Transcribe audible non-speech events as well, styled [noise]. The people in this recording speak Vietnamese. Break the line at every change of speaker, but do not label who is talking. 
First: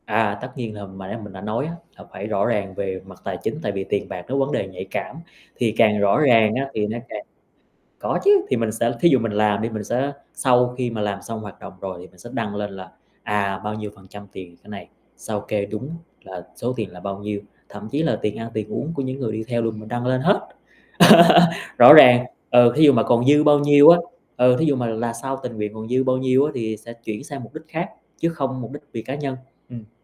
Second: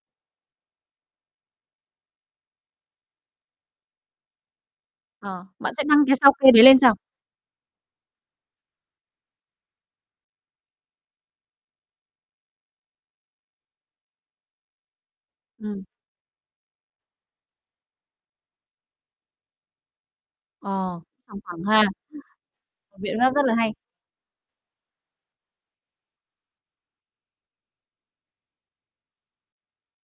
À, tất nhiên là mà nãy mình đã nói á, là phải rõ ràng về mặt tài chính, tại vì tiền bạc nó vấn đề nhạy cảm,
Ờ, bạn
thì
sẽ
càng
đăng cái
rõ
sao kê
ràng
đấy
á,
lên
thì
sao?
nó càng có chứ, thì mình sẽ thí dụ mình làm đi mình sẽ sau khi mà làm xong hoạt động rồi thì mình sẽ đăng lên là, à, bao nhiêu phần trăm tiền cái này, sao kê
Ừm.
đúng là số tiền là bao nhiêu, thậm chí là tiền ăn, tiền uống của những người đi theo luôn mình đăng lên hết.
Ờ, sòng phẳng
[laughs]
ha.
Rõ ràng, ừ, thí dụ mà
Biện
còn
pháp
dư
rất là
bao
hay.
nhiêu á, ừ, thí dụ mà là sau tình nguyện còn dư bao nhiêu á thì sẽ chuyển sang mục đích khác chứ không mục đích vì cá nhân, ừm.